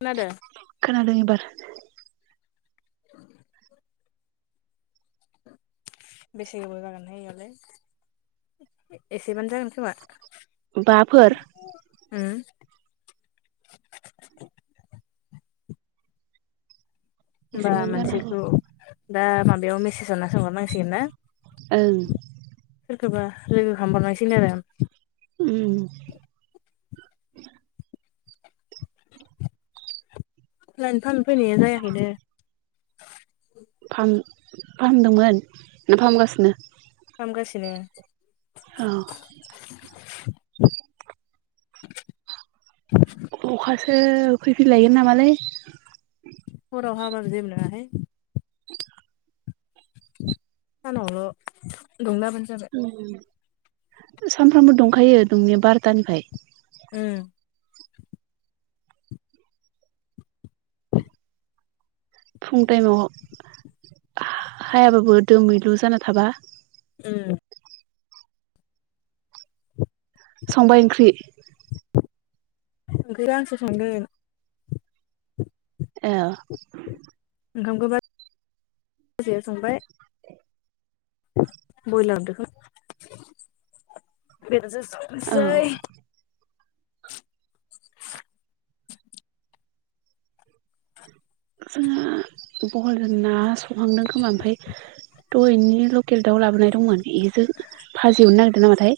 खोनादो खोनादों एबार बेसे गोबाव जागोनहाय इयावलाय एसेबानो जागोन खोमा बाफोर उम होमबा एसेबानो जानो हागौ मोनसेखौ दा माबायाव मेसेज हरना सोंहरनांसिगोन ना ओं सोरखौबा लोगो खालामबावनांसिगोन आरो ओम लायन फाहाम फैनाया जायाखै नो फाहामदोंमोन ना फाहामगासिनो फाहामगासिनो औ [inaudible] अखासो फैफिनलायगोन नामालै हराव हाबाबो जेबो नोङाहाय [inaudible] सानावल' दुंना होबानो जाबाय सानफ्रामबो दुंखायो दुंनाया बार'थानिफ्राय ओम फुं टाइमाव हायाबाबो दोमैलु जाना थाबा ओम संबाय ओंख्रि ओंख्रिआ आंसो संदों ए ओंखामखौ बाजैया संबाय। बयलार दाउ औ [unintelligible] [unintelligible] जोंङो बहलजों ना संहांदों खोमा ओमफाय थ' बिनि लकेल दाउ लाबोनाय दंमोन बेजों भाजि एवनो नागिरदों नामाथाय।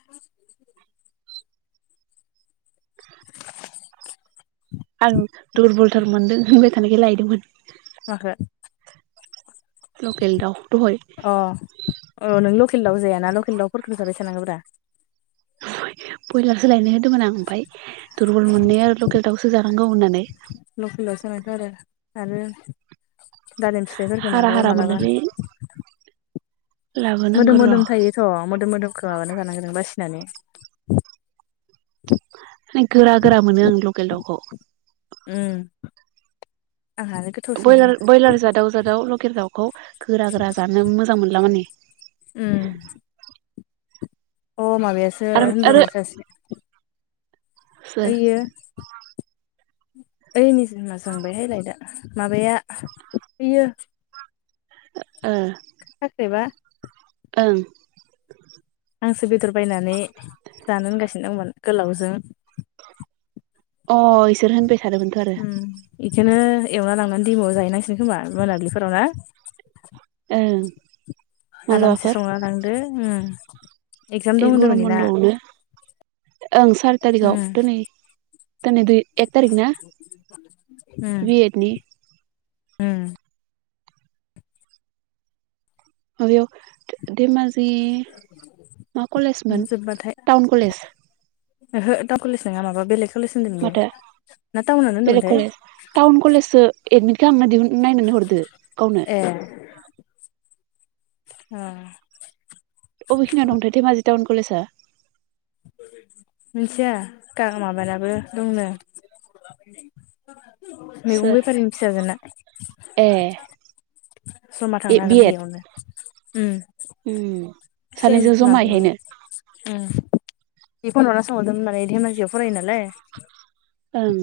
[unintelligible] आं दुरबलथार मोनदों होनबाय थानायखाय लायदोंमोन माखो लकेल दाउ दहाय अ अ नों लखेल। लकेल दाउ जायाना लकेल दाउफोरखौ जाबाय थानांगोब्रा ब्रयलारसो लायनो होदोंमोन आं ओमफ्राय दुरबल मोननाय आरो लकेल दाउसो जानांगौ होननानै। लकेल दावसो आरो आरो। दालिम फिथाइफोरखौ हारा मालाबा हारा मालाबा मोननायलाय मोदोम लाबोनांगौ र' मोदोम थायोथ' मोदोम मोदोमखौ माबाना जानांगो बासिनानै। माने गोरा गोरा मोनो आं लकेल दाउखौ उम आंहानो गोथावसो मोनो बयलार ब्रयलार जादाव जादाव लकेल दाउखौ गोरा गोरा जानो मोजां मोनला माने। उम अ माबायासो आरो आरो होनदोंमोन सासे सोर यैयो। ओइनि जोंना जोंबायहायलायदा माबाया ओइयो। [unintelligible] खाख्रेबा ओं। आंसो बेदर बायनानै जानो होनगासिनो दंमोन गोलावजों अ इसोर होनबाय थादोंमोनथ' आरो बेखौनो एवना लांनानै दैमाआव जाहैनांसिगोन खोमा मोनाब्लिफोराव ना। ओं। आरामसे मालाबाफोर संना लांदो। एगजाम दं ए गरम होनदोंमोन इना बन्द'आवनो ओं सारि उम थारिखाव दिनै। दिनै दुय एक थारिकना बिएडनि। उम। माबायाव दैमा जिं बै मा उम कलेजमोन जोब्बाथाय टाउन कलेज ओहो टावन कलेज नंङा माबा बेलेग। कलेज होनदों बियो माथो ना टाउनानो बेलेग होनदोंमोनथाय कलेज टाउन कलेजसो। एडमिट खालामनो दिहुन नायनानै हरदो गावनो। ए औ। अबेखिनियाव दंथायै धेमाजि टाउन कलेजआ। मिथिया माबानाबो दंनो। मैगं सोर बेफारिनि फिसाजोना। ए जमा ए थांनो बि हागोनदे एड इयावनो उम सेम सानैजों जमा माबायावनो। इहायनो बे फन हरना सोंहरदों माने धेमाजियाव फरायो नालाय ओं।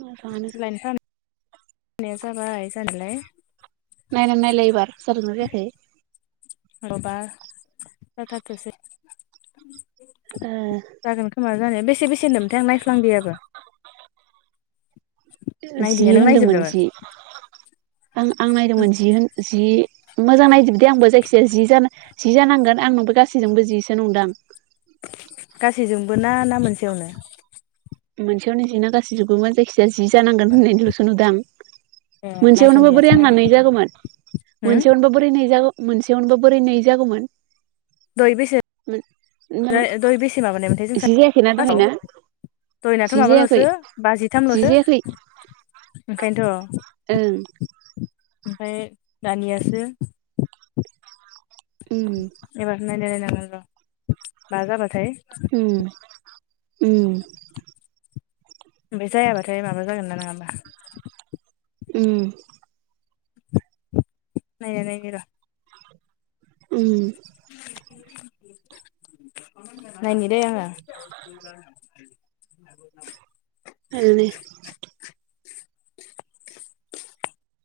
म जानो [unintelligible] होननाया जाबाय जानायालाय नायना नायलाय एबार जादोंना जायाखै? माबार जाथारथोसै। [unintelligible] बेसे बेसे होनदोमोन थाय आं नायफ्लांदियाबो जि नायदिया नों होनदोंमोन नायजोबदोंमोन जि आं आं नायदोंमोन जि होन जि मोजां नायजोबदिया आंबो जायखिजाया जि जानो जि जानांगोन आंनोबो गासैजोंबो जिसो नंदां गासैजोंबो ना ना मोनसेयावनो मोनसेयावनो जिना गाासै जोंबोमोन जायखिजाया जि जानांगोन होननायल'सो नुदां ए मोनसेयावनो बो बोरै नायसनदियासै आं आङो हाबनाय जागोमोन होम मोनसेयावनोथ' बोरै नायजागौ मोनसेयावनोबा बोरै नै जागौमोन दय बेसे [unintelligible] माने लहर बेसे माबानायमोनथाय जों जि जायाखैना फासाव दहायना दयनाथ' जि जायाखै माबाल'सो जि बाजिथामल'सो जायाखै ओंखायनोथ' ओं ओमफाय दानियासो उम एबार नायनाय नायनांगोन र' बा जाबाथाय ओम ओम ओमफाय जायाबाथाय माबा जागोन ना नोङा ओमबा ओम नायनाय नायनि र' ओम नायनि दै आङो [unintelligible] [inaudible]